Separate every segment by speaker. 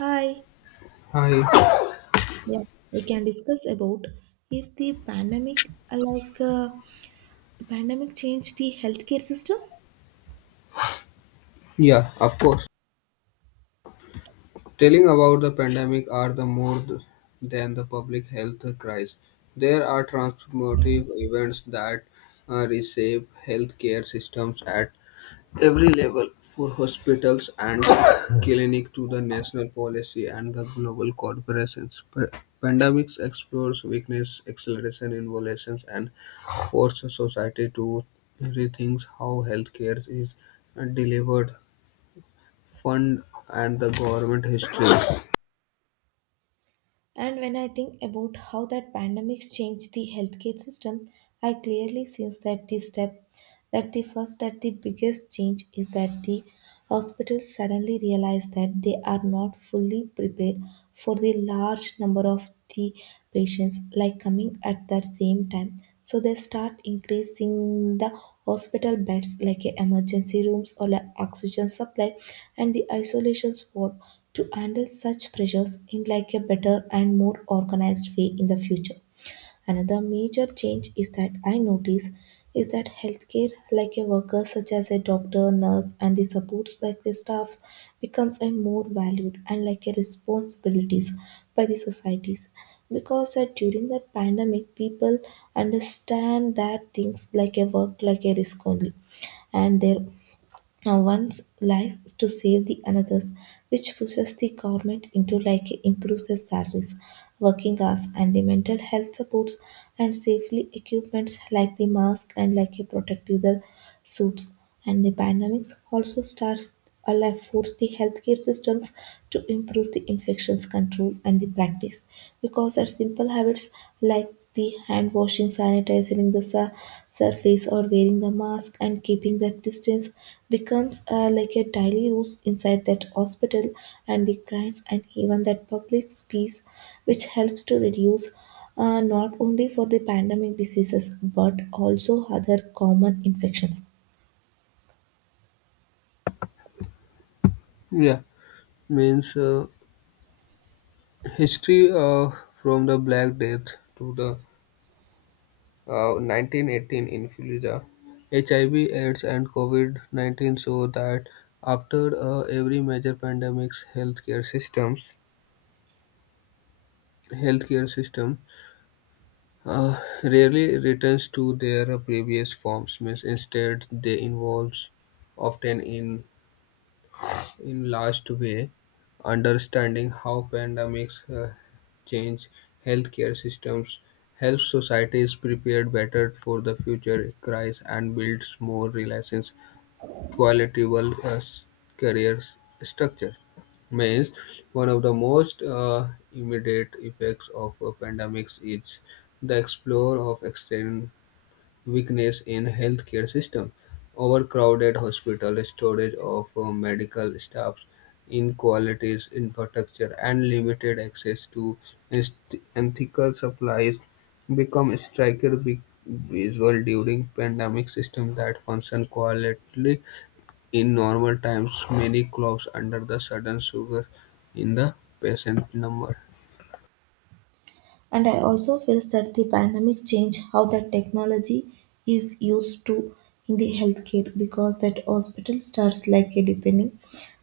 Speaker 1: Hi.
Speaker 2: Hi.
Speaker 1: Yeah, we can discuss about if the pandemic, pandemic, changed the healthcare system.
Speaker 2: Yeah, of course. Telling about the pandemic are the more than the public health crisis. There are transformative events that reshape healthcare systems at every level, for hospitals and clinic to the national policy and the global corporations. Pandemics explores weakness, acceleration, innovations, and forces society to rethink how healthcare is delivered fund and the government history.
Speaker 1: And when I think about how that pandemics changed the healthcare system, I clearly sense that this step that the first that the biggest change is that the hospitals suddenly realize that they are not fully prepared for the large number of the patients like coming at the same time, so they start increasing the hospital beds like a emergency rooms or like oxygen supply and the isolation ward to handle such pressures in like a better and more organized way in the future. Another major change is that healthcare like a worker such as a doctor, nurse and the supports like the staffs becomes a more valued and like a responsibilities by the societies, because that during that pandemic people understand that things like a work like a risk only and their one's life to save the another's, which pushes the government into like improves the salaries, working hours, and the mental health supports and safely equipments like the mask and like a protective the suits. And the pandemics also starts Allah force the healthcare systems to improve the infections control and the practice because our simple habits like the hand washing, sanitizing the surface, or wearing the mask and keeping that distance becomes like a daily rules inside that hospital and the clients and even that public space, which helps to reduce not only for the pandemic diseases but also other common infections.
Speaker 2: Yeah, means history from the Black Death to the 1918 influenza, HIV, AIDS, and COVID 19 show that after every major pandemic's healthcare systems, healthcare system rarely returns to their previous forms. Means instead, they involve often in last way understanding how pandemics change healthcare systems helps societies prepare better for the future crisis and builds more relations qualitable career structure means one of the most immediate effects of a pandemics is the explore of extreme weakness in healthcare system, overcrowded hospital, shortage of medical staff, inequalities in infrastructure, and limited access to ethical supplies become striker visual during pandemic system that function quietly in normal times many clubs under the sudden sugar in the patient number.
Speaker 1: And I also feel that the pandemic changed how that technology is used to in the healthcare because that hospital starts like a depending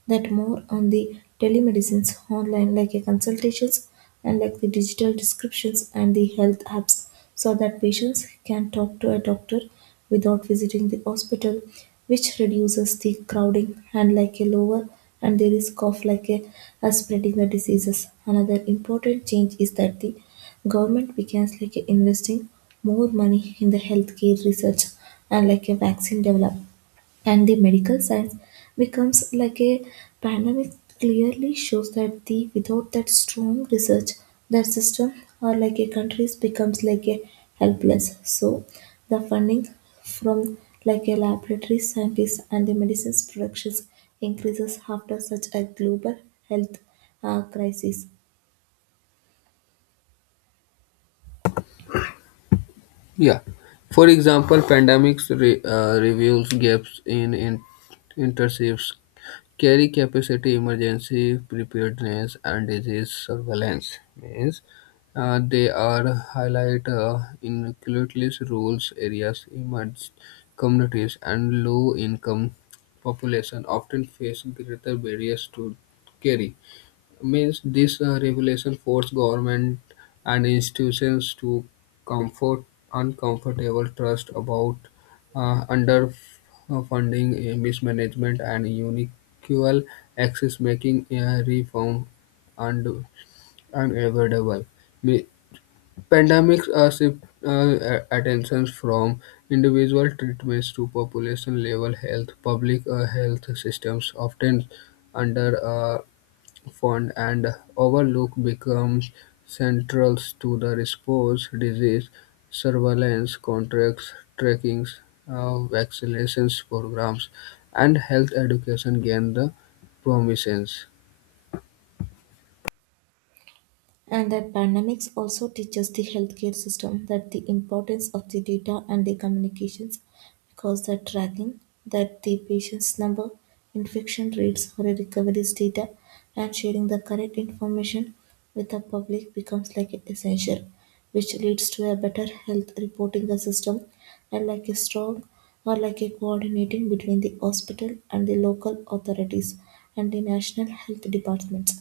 Speaker 1: that more on the telemedicines online like a consultations and like the digital descriptions and the health apps so that patients can talk to a doctor without visiting the hospital, which reduces the crowding and like a lower and the risk of like a spreading the diseases. Another important change is that the government begins like a investing more money in the healthcare research and like a vaccine development and the medical science becomes like a pandemic clearly shows that the without that strong research that system or like a countries becomes like a helpless, so the funding from like a laboratory scientists and the medicines productions increases after such a global health crisis.
Speaker 2: Yeah. For example, pandemics reveals gaps in intercepts, carry capacity, emergency preparedness, and disease surveillance. Means they are highlight inequalities, rural areas, emerged communities, and low-income population often face greater barriers to carry. Means this revelation forced government and institutions to comfort uncomfortable trust about underfunding, mismanagement, and unequal access, making reform und- unavoidable. Me- Pandemics shift attention from individual treatments to population level health. Public health systems often under fund and overlook becomes central to the response: disease surveillance, contract tracking, vaccinations programs, and health education gain the prominence.
Speaker 1: And that pandemics also teaches the healthcare system that the importance of the data and the communications because the tracking that the patient's number, infection rates, or recoveries data and sharing the correct information with the public becomes like an essential, which leads to a better health reporting system and like a strong or like a coordinating between the hospital and the local authorities and the national health departments.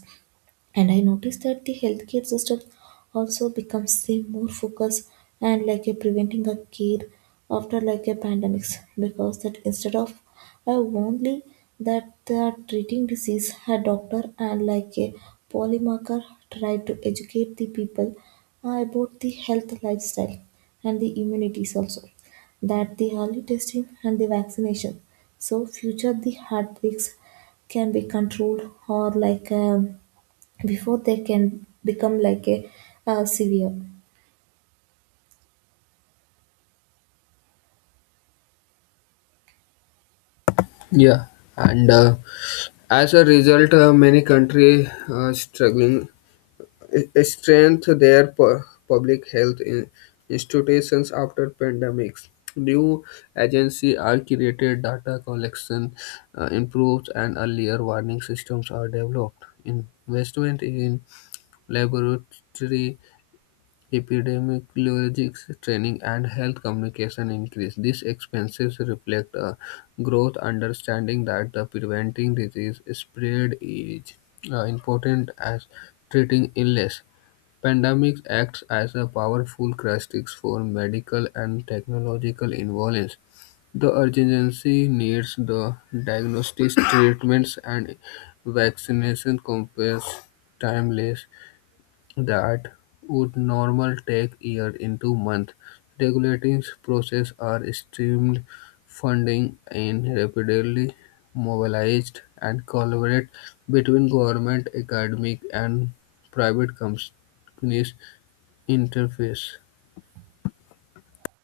Speaker 1: And I noticed that the healthcare system also becomes say more focused and like a preventing a care after like a pandemics because that instead of a only that they are treating disease a doctor and like a polymarker tried to educate the people about the health lifestyle and the immunities also that the early testing and the vaccination so future the heartbreaks can be controlled or before they can become like a severe.
Speaker 2: Yeah, and as a result, many countries are struggling strengthen their public health institutions after pandemics. New agencies are created, data collection improves, and earlier warning systems are developed. Investment in laboratory epidemiologics training and health communication increase. These expenses reflect a growth understanding that the preventing disease spread is important as treating illness. Pandemics acts as a powerful crisis for medical and technological involvement. The urgency needs the diagnostics, treatments, and vaccination compares timeless that would normally take year into month. Regulating processes are streamed, funding in rapidly mobilized, and collaborate between government, academic, and private companies interface.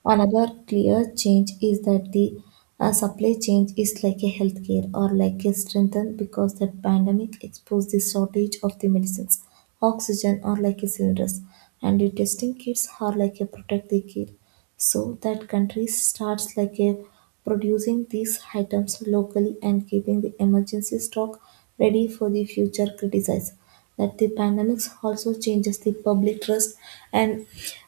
Speaker 1: Another clear change is that the supply chain is like a healthcare or like a strengthened because the pandemic exposed the shortage of the medicines, oxygen or like a cylinders, and the testing kits are like a protect the kid. So that country starts like a producing these items locally and keeping the emergency stock ready for the future criticism. That the pandemics also changes the public trust and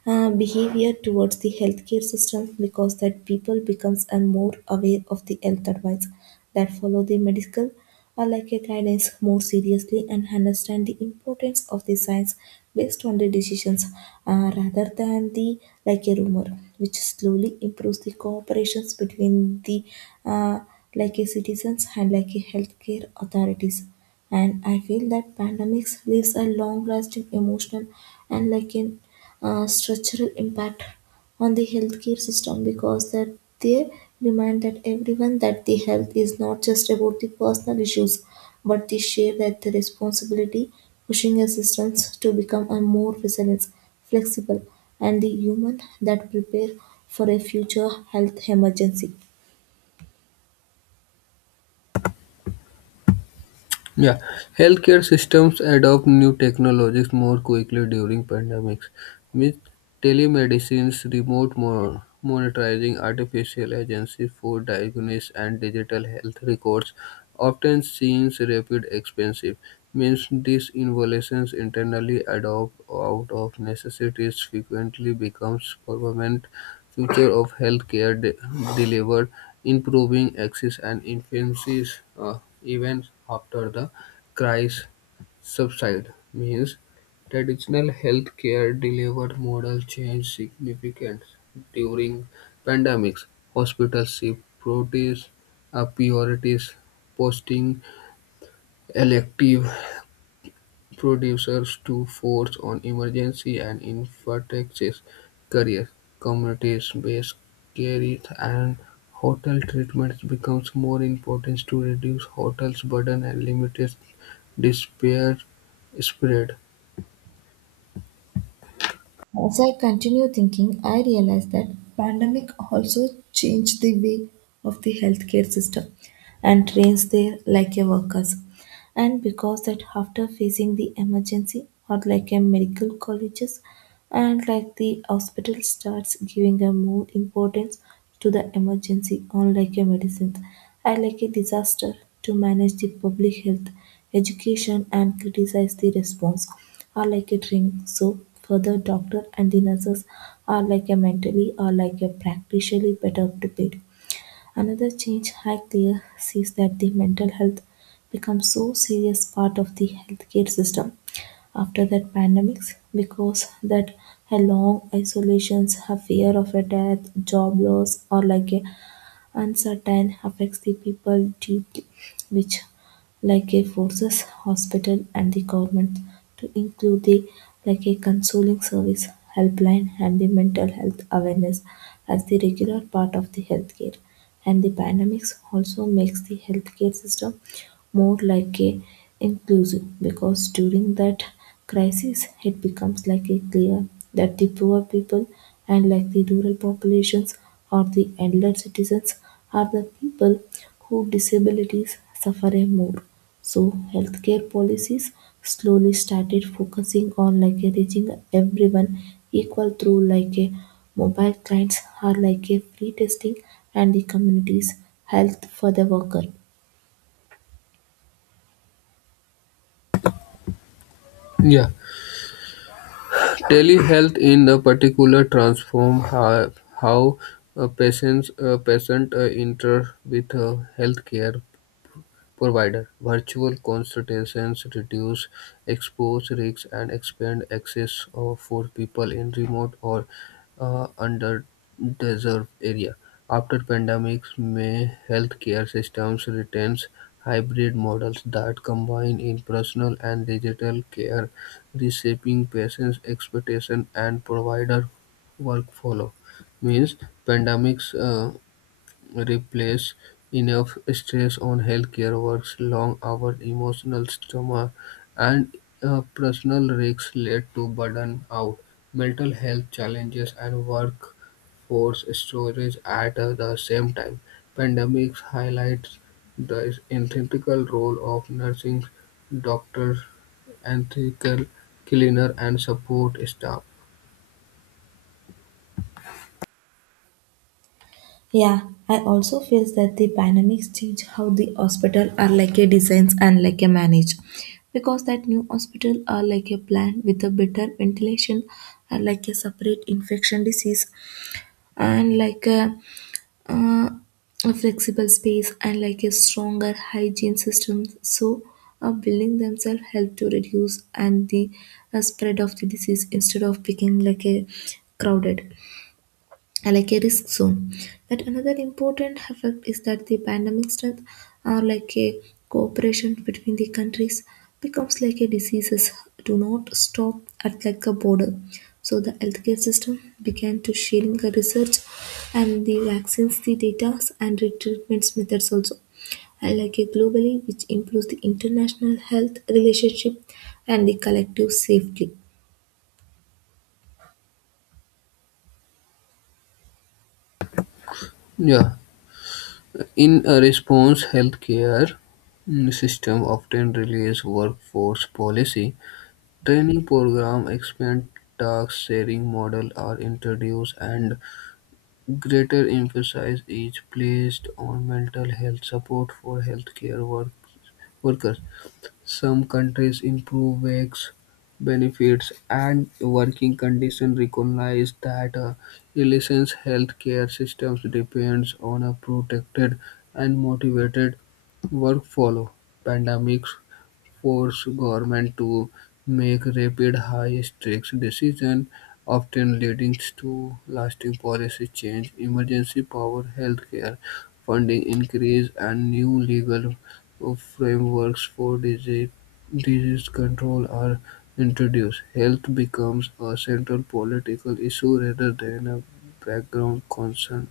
Speaker 1: behavior towards the healthcare system because that people becomes and more aware of the health advice that follow the medical or like a guidance more seriously and understand the importance of the science based on the decisions, rather than the like a rumor, which slowly improves the cooperations between the uh, like a citizens and like a healthcare authorities. And I feel that pandemics leaves a long lasting emotional and like in structural impact on the healthcare system because that they remind that everyone that the health is not just about the personal issues but the share that the responsibility pushing a system to become a more resilient, flexible, and the human that prepare for a future health emergency.
Speaker 2: Yeah, healthcare systems adopt new technologies more quickly during pandemics, with telemedicines, remote monitoring, artificial agency for diagnosis, and digital health records often seen rapid expensive. Means these innovations internally adopt out of necessities frequently becomes permanent future of healthcare delivered, improving access and efficiencies even after the crisis subside. Means traditional healthcare delivered model changed significantly during pandemics. Hospitals shift priorities, uh, priorities posting elective producers to force on emergency and infectious care, communities based care, and hotel treatments becomes more important to reduce hotels burden and limit despair spread.
Speaker 1: As I continue thinking, I realize that pandemic also changed the way of the healthcare system and trains their like a workers and because that after facing the emergency or like a medical colleges and like the hospital starts giving a more importance to the emergency on like a medicine and like a disaster to manage the public health education and criticize the response are like a drink. So further doctor and the nurses are like a mentally or like a practically better prepared. Another change I clear sees that the mental health becomes so serious part of the healthcare system after that pandemics because that a long isolations a fear of a death job loss or like a uncertain affects the people deeply, which like a forces hospital and the government to include the like a consoling service helpline and the mental health awareness as the regular part of the healthcare. And the pandemics also makes the healthcare system more like a inclusive because during that crisis, it becomes likely clear that the poor people and like the rural populations or the elder citizens are the people whose disabilities suffer a more. So healthcare policies slowly started focusing on like a reaching everyone equal through like a mobile clients or like a free testing and the communities health for the worker.
Speaker 2: Yeah, telehealth in the particular transform how patients patient inter with healthcare provider. Virtual consultations reduce exposure risks and expand access for people in remote or underserved area. After pandemics, may healthcare systems retains hybrid models that combine in-personal and digital care, reshaping patients' expectation and provider workflow. Means pandemics. Replace enough stress on healthcare workers, long hours, emotional trauma, and personal risks led to burden out, mental health challenges, and workforce storage at the same time. Pandemics highlights the integral role of nursing, doctors, ethical cleaner, and support staff.
Speaker 1: Yeah, I also feel that the dynamics change how the hospital are like a designs and like a manage. Because that new hospital are like a plan with a better ventilation are like a separate infection disease and like uh, a flexible space and like a stronger hygiene system. So a building themselves help to reduce and the spread of the disease instead of becoming like a crowded are like a risk zone. Yet another important effect is that the pandemic strength are like a cooperation between the countries becomes like a diseases do not stop at like a border. So the healthcare system began to sharing the research and the vaccines, the data and the treatments methods also. And like a globally, which improves the international health relationship and the collective safety.
Speaker 2: Yeah. In a response, healthcare system often release workforce policy, training program, expand task sharing model are introduced, and greater emphasis is placed on mental health support for healthcare workers. Some countries improve wage benefits and working conditions recognize that a resilient healthcare system depends on a protected and motivated workforce. Pandemics force government to make rapid, high-stakes decisions, often leading to lasting policy change, emergency power, healthcare funding increase, and new legal frameworks for disease control are introduced. Health becomes a central political issue rather than a background concern.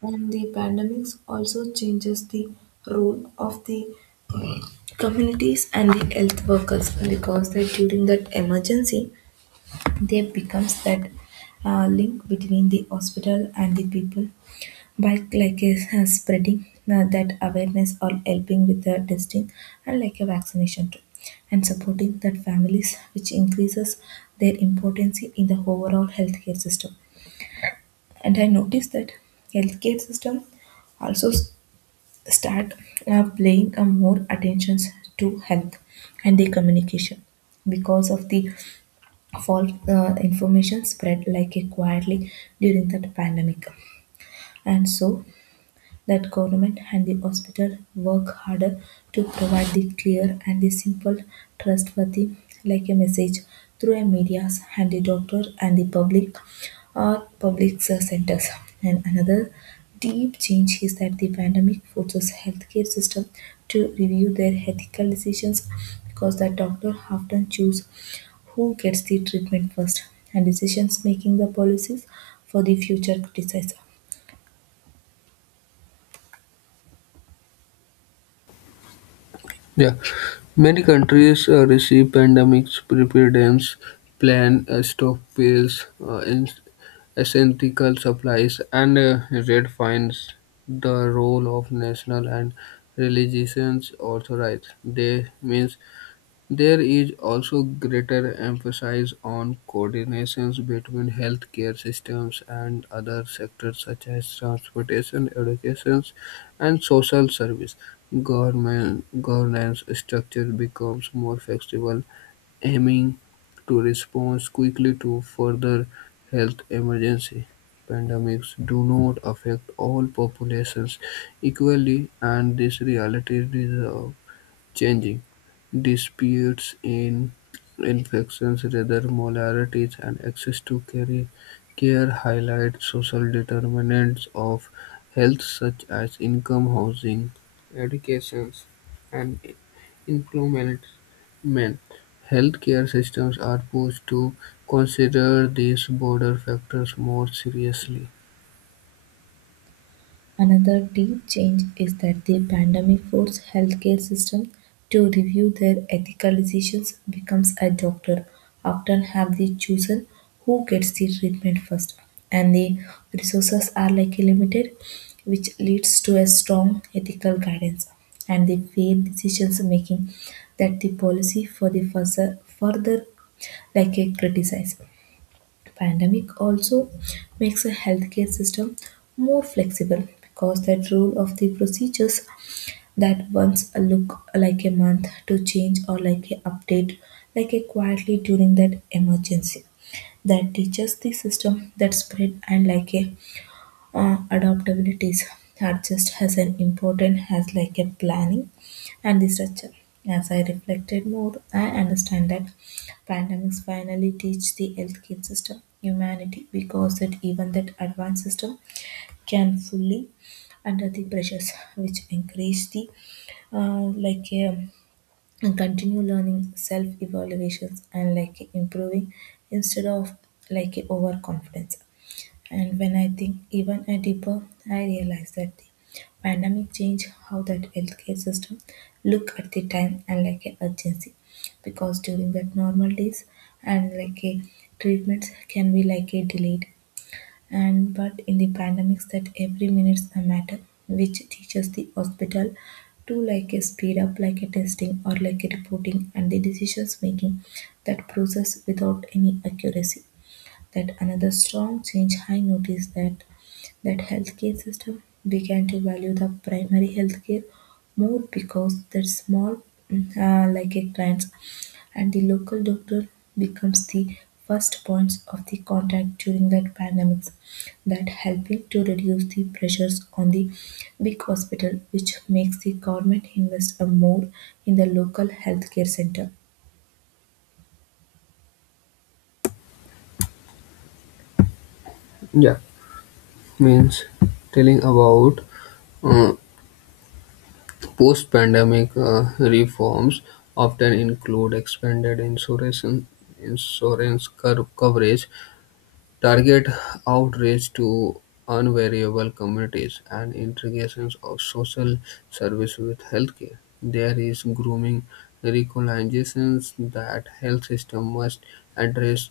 Speaker 1: And the pandemics also changes the role of the communities and the health workers because that during that emergency they becomes that link between the hospital and the people by spreading that awareness or helping with the testing and like a vaccination too and supporting that families which increases their importance in the overall healthcare system. And I noticed that healthcare system also start playing a more attentions to health and the communication because of the false information spread like a quietly during that pandemic and so that government and the hospital work harder to provide the clear and the simple, trustworthy, like a message through a medias and the doctor and the public or public centers. And another deep change is that the pandemic forces healthcare system to review their ethical decisions because the doctor often choose who gets the treatment first and decisions making the policies for the future disease.
Speaker 2: Yeah, many countries receive pandemics preparedness plan, stockpiles, essential supplies, and redefines the role of national and religious authorities. They means there is also greater emphasis on coordination between healthcare systems and other sectors such as transportation, education, and social service. Government governance structure becomes more flexible, aiming to respond quickly to further health emergency. Pandemics do not affect all populations equally, and this reality deserves changing disputes in infections rather molarities and access to care highlight social determinants of health such as income, housing, education, and employment. Healthcare systems are pushed to consider these border factors more seriously.
Speaker 1: Another deep change is that the pandemic forced healthcare systems to review their ethical decisions becomes a doctor often have the chosen who gets the treatment first and the resources are like limited, which leads to a strong ethical guidance and the fair decisions making that the policy for the further, like a criticize. Pandemic also makes a healthcare system more flexible because that rule of the procedures that once a look like a month to change or like a update like a quietly during that emergency that teaches the system that spread and like a adaptability is are just as an important as like a planning and the structure. As I reflected more, I understand that pandemics finally teach the healthcare system humanity because that even that advanced system can fully under the pressures which increase the uh, like um, and continue learning self evaluations and like improving instead of like overconfidence. And when I think even a deeper, I realize that the pandemic changed how that healthcare system look at the time and like an urgency. Because during that normal days and like a treatments can be like a delayed. And but in the pandemics that every minute's a matter, which teaches the hospital to like a speed up like a testing or like a reporting and the decisions making that process without any accuracy. That another strong change I noticed that that healthcare system began to value the primary healthcare more because that small like a clients and the local doctor becomes the first points of the contact during that pandemics that helping to reduce the pressures on the big hospital, which makes the government invest a more in the local healthcare center.
Speaker 2: Yeah, means telling about uh, post-pandemic reforms often include expanded insurance coverage, target outreach to unvariable communities, and integrations of social service with healthcare. There is grooming recognitions that health system must address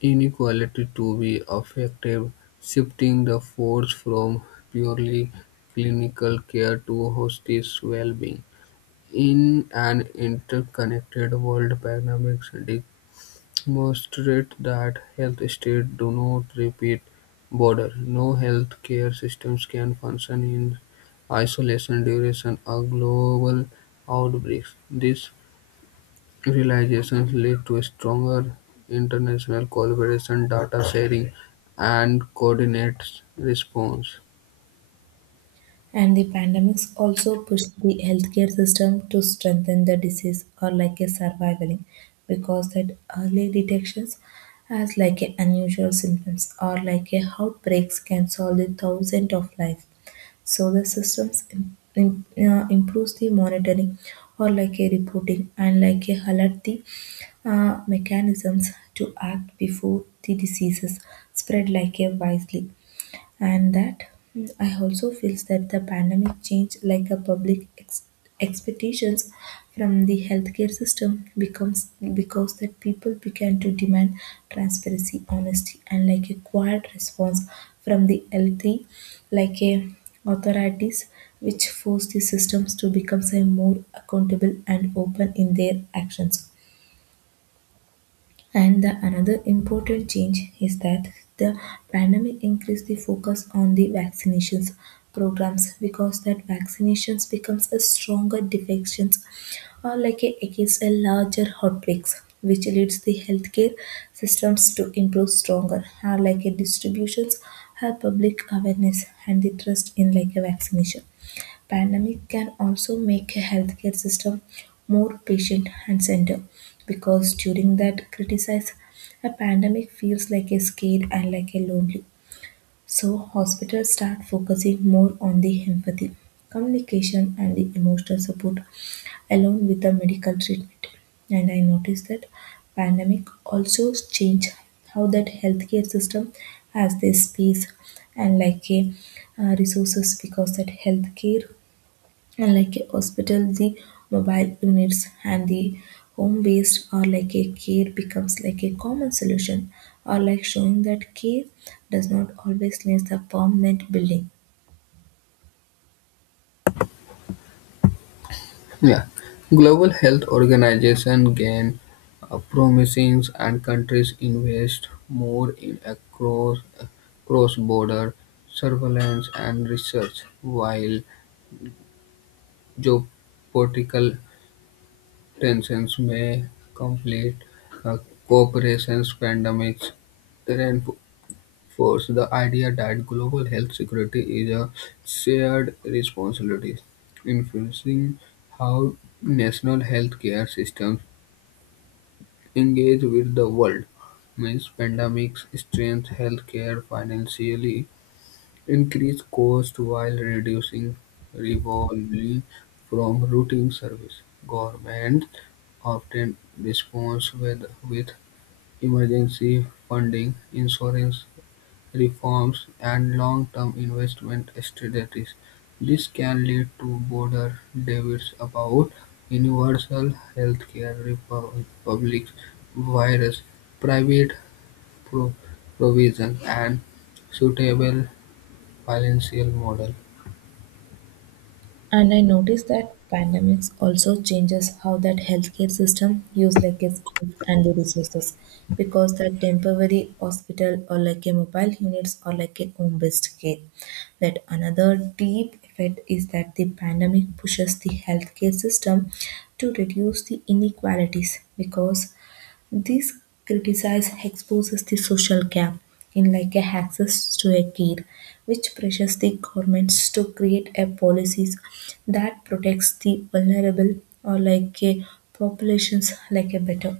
Speaker 2: inequality to be effective, shifting the force from purely clinical care to hospice well-being in an interconnected world. Pandemics demonstrate that health states do not repeat border. No health care systems can function in isolation during a global outbreak. These realizations lead to stronger international collaboration, data sharing, and coordinated response.
Speaker 1: And the pandemics also pushed the healthcare system to strengthen the disease or like a surviving because that early detections as like a unusual symptoms or like a outbreaks can solve the thousand of life. So the systems improves the monitoring or like a reporting and like a alert the mechanisms to act before the diseases spread like a wisely. And that I also feels that the pandemic changed like a public expectations from the healthcare system becomes because that people began to demand transparency, honesty and like a quiet response from the healthy like a authorities, which forced the systems to become say, more accountable and open in their actions. And the another important change is that the pandemic increased the focus on the vaccinations programs because that vaccinations becomes a stronger defections or like a, against a larger outbreaks, which leads the healthcare systems to improve stronger or like a distributions have public awareness and the trust in like a vaccination. Pandemic can also make a healthcare system more patient and centered because during that criticize a pandemic feels like a scared and like a lonely. So hospitals start focusing more on the empathy, communication and the emotional support along with the medical treatment. And I noticed that pandemic also change how that healthcare system has their space and like a resources because that healthcare and like a hospital, the mobile units and the home based or like a care becomes like a common solution or like showing that care does not always need the permanent building.
Speaker 2: Yeah, Global Health Organization gain promising and countries invest more in a cross-border surveillance and research, while geopolitical tensions may complete uh, cooperation's pandemics reinforce the idea that global health security is a shared responsibility, influencing how national healthcare systems engage with the world. Means pandemics strengthen healthcare financially, increase cost while reducing revenue from routine service. Governments often respond with emergency funding, insurance reforms, and long-term investment strategies. This can lead to broader debates about universal healthcare, public virus, private pro- provision, and suitable financial model.
Speaker 1: And I noticed that pandemics also changes how that healthcare system use like its skills and the resources because that temporary hospital or like a mobile units or like a home-based care. That another deep effect is that the pandemic pushes the healthcare system to reduce the inequalities because this criticise exposes the social gap in like a access to a care, which pressures the governments to create a policies that protects the vulnerable or like a populations like a better.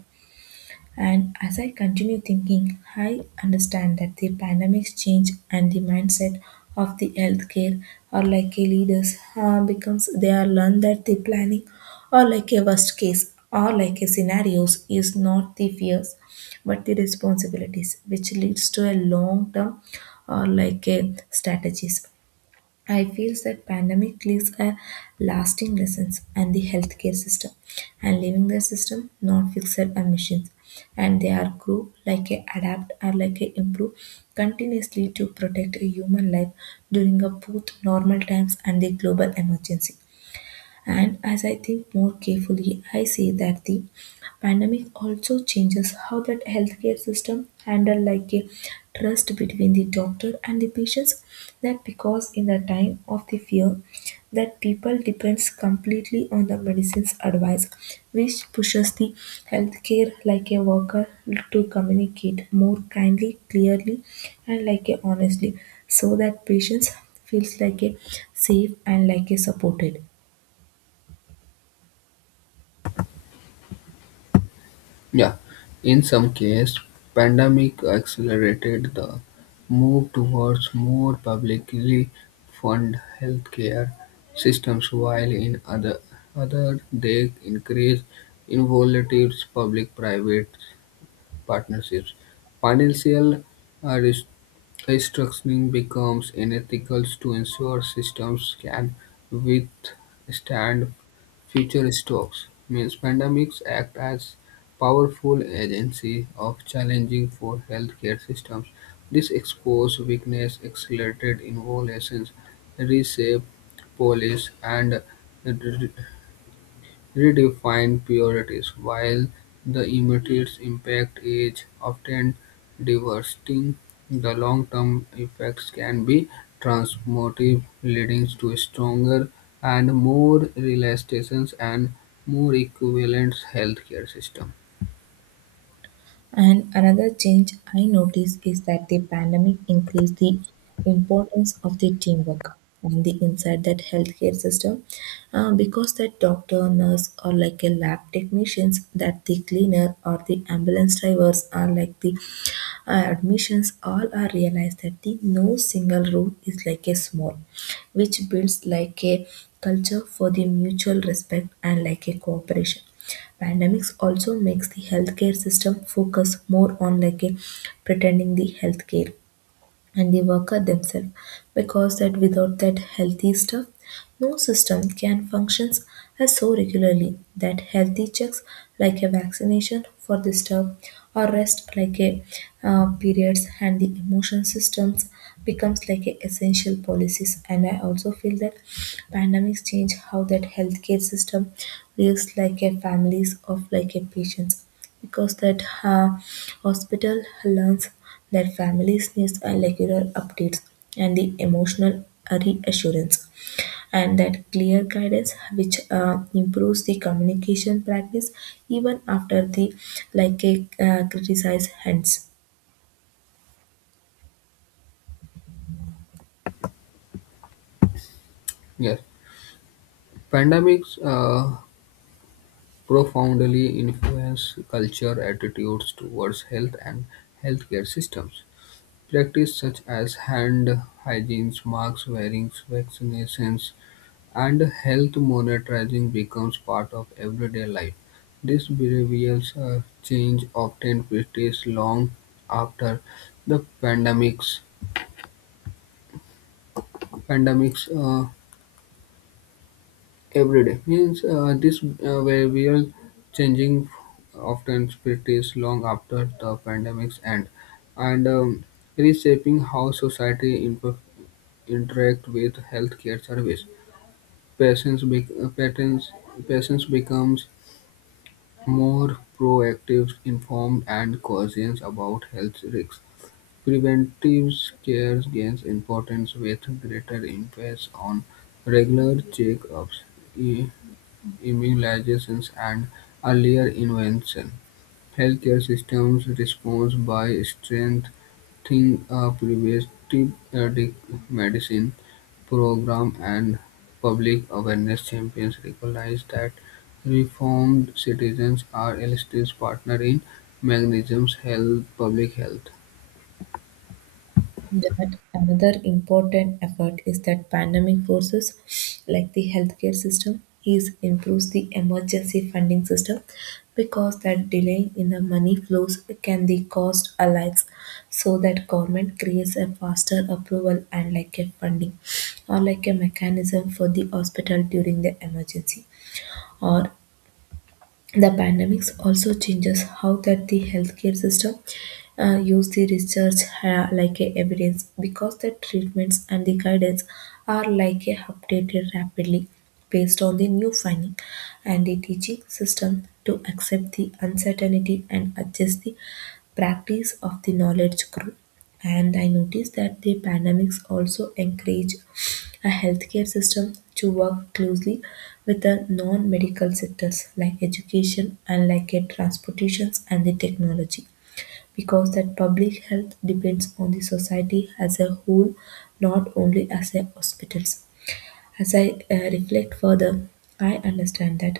Speaker 1: And as I continue thinking, I understand that the pandemics change and the mindset of the healthcare or like a leaders becomes they are learned that the planning or like a worst case or like a scenarios is not the fears but the responsibilities, which leads to a long term or like a strategies. I feel that pandemic leaves a lasting lessons and the healthcare system and leaving the system not fixed and machines, and they are grow like a adapt or like a improve continuously to protect a human life during a both normal times and the global emergency. And as I think more carefully, I see that the pandemic also changes how that healthcare system handle like a trust between the doctor and the patients. That because in the time of the fear, that people depends completely on the medicine's advice, which pushes the healthcare like a worker to communicate more kindly, clearly, and like a honestly, so that patients feels like a safe and like a supported.
Speaker 2: Yeah, in some cases, pandemic accelerated the move towards more publicly funded healthcare systems, while in other they increased involved public-private partnerships, financial uh, rest- restructuring becomes unethical to ensure systems can withstand future strokes. Means pandemics act as powerful agency of challenging for healthcare systems. This exposed weakness accelerated innovations, reshape policies, and redefine priorities. While the immediate impact is often devastating, the long-term effects can be transformative, leading to stronger and more resilient and more equivalent healthcare system.
Speaker 1: And another change I notice is that the pandemic increased the importance of the teamwork and the inside that healthcare system because that doctor, nurse or like a lab technicians, that the cleaner or the ambulance drivers are like the admissions, all are realized that the no single rule is like a small, which builds like a culture for the mutual respect and like a cooperation. Pandemics also makes the healthcare system focus more on like a pretending the healthcare and the worker themselves because that without that healthy stuff no system can functions. As so regularly that healthy checks like a vaccination for the stuff or rest like a periods and the emotion systems becomes like a essential policies. And I also feel that pandemics change how that healthcare system reacts like a families of like a patients because that hospital learns their families need a regular updates and the emotional reassurance and that clear guidance, which improves the communication practice even after the like a criticized hands.
Speaker 2: Yes, pandemics profoundly influence culture attitudes towards health and healthcare systems. Practices such as hand hygiene, mask wearing, vaccinations, and health monitoring becomes part of everyday life. This behavioral change often persists long after the pandemics. Pandemics every day means this behavioral changing often persists long after the pandemics end, and reshaping how society interact with healthcare service. Patients become more proactive, informed, and cautious about health risks. Preventive care gains importance with greater emphasis on regular checkups, i- immunizations, and earlier intervention. Healthcare systems respond by strengthening a preventive medicine program and public awareness campaigns recognize that reformed citizens are illustrious partner in Magnesium's health public health.
Speaker 1: That another important effort is that pandemic forces like the healthcare system is improves the emergency funding system because that delay in the money flows can the cost alike, so that government creates a faster approval and like a funding or like a mechanism for the hospital during the emergency. Or the pandemics also changes how that the healthcare system use the research like a evidence because the treatments and the guidance are like a updated rapidly based on the new finding and the teaching system to accept the uncertainty and adjust the practice of the knowledge group. And I noticed that the pandemics also encourage a healthcare system to work closely with the non-medical sectors like education and like transportations and the technology because that public health depends on the society as a whole, not only as a hospitals. As I reflect further, I understand that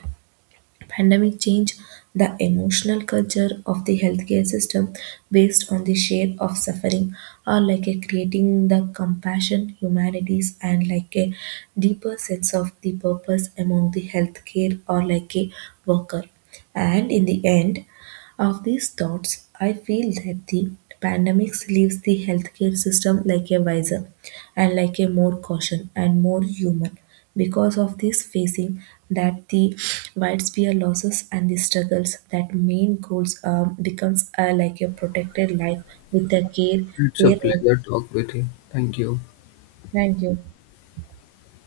Speaker 1: pandemic changed the emotional culture of the healthcare system based on the share of suffering or like a creating the compassion, humanities and like a deeper sense of the purpose among the healthcare or like a worker. And in the end of these thoughts, I feel that the pandemic leaves the healthcare system like a wiser and like a more caution and more human because of this facing that the widespread losses and the struggles, that main goals becomes like a protected life with the care,
Speaker 2: It's a
Speaker 1: fairness.
Speaker 2: pleasure talk with you. Thank you.
Speaker 1: Thank you.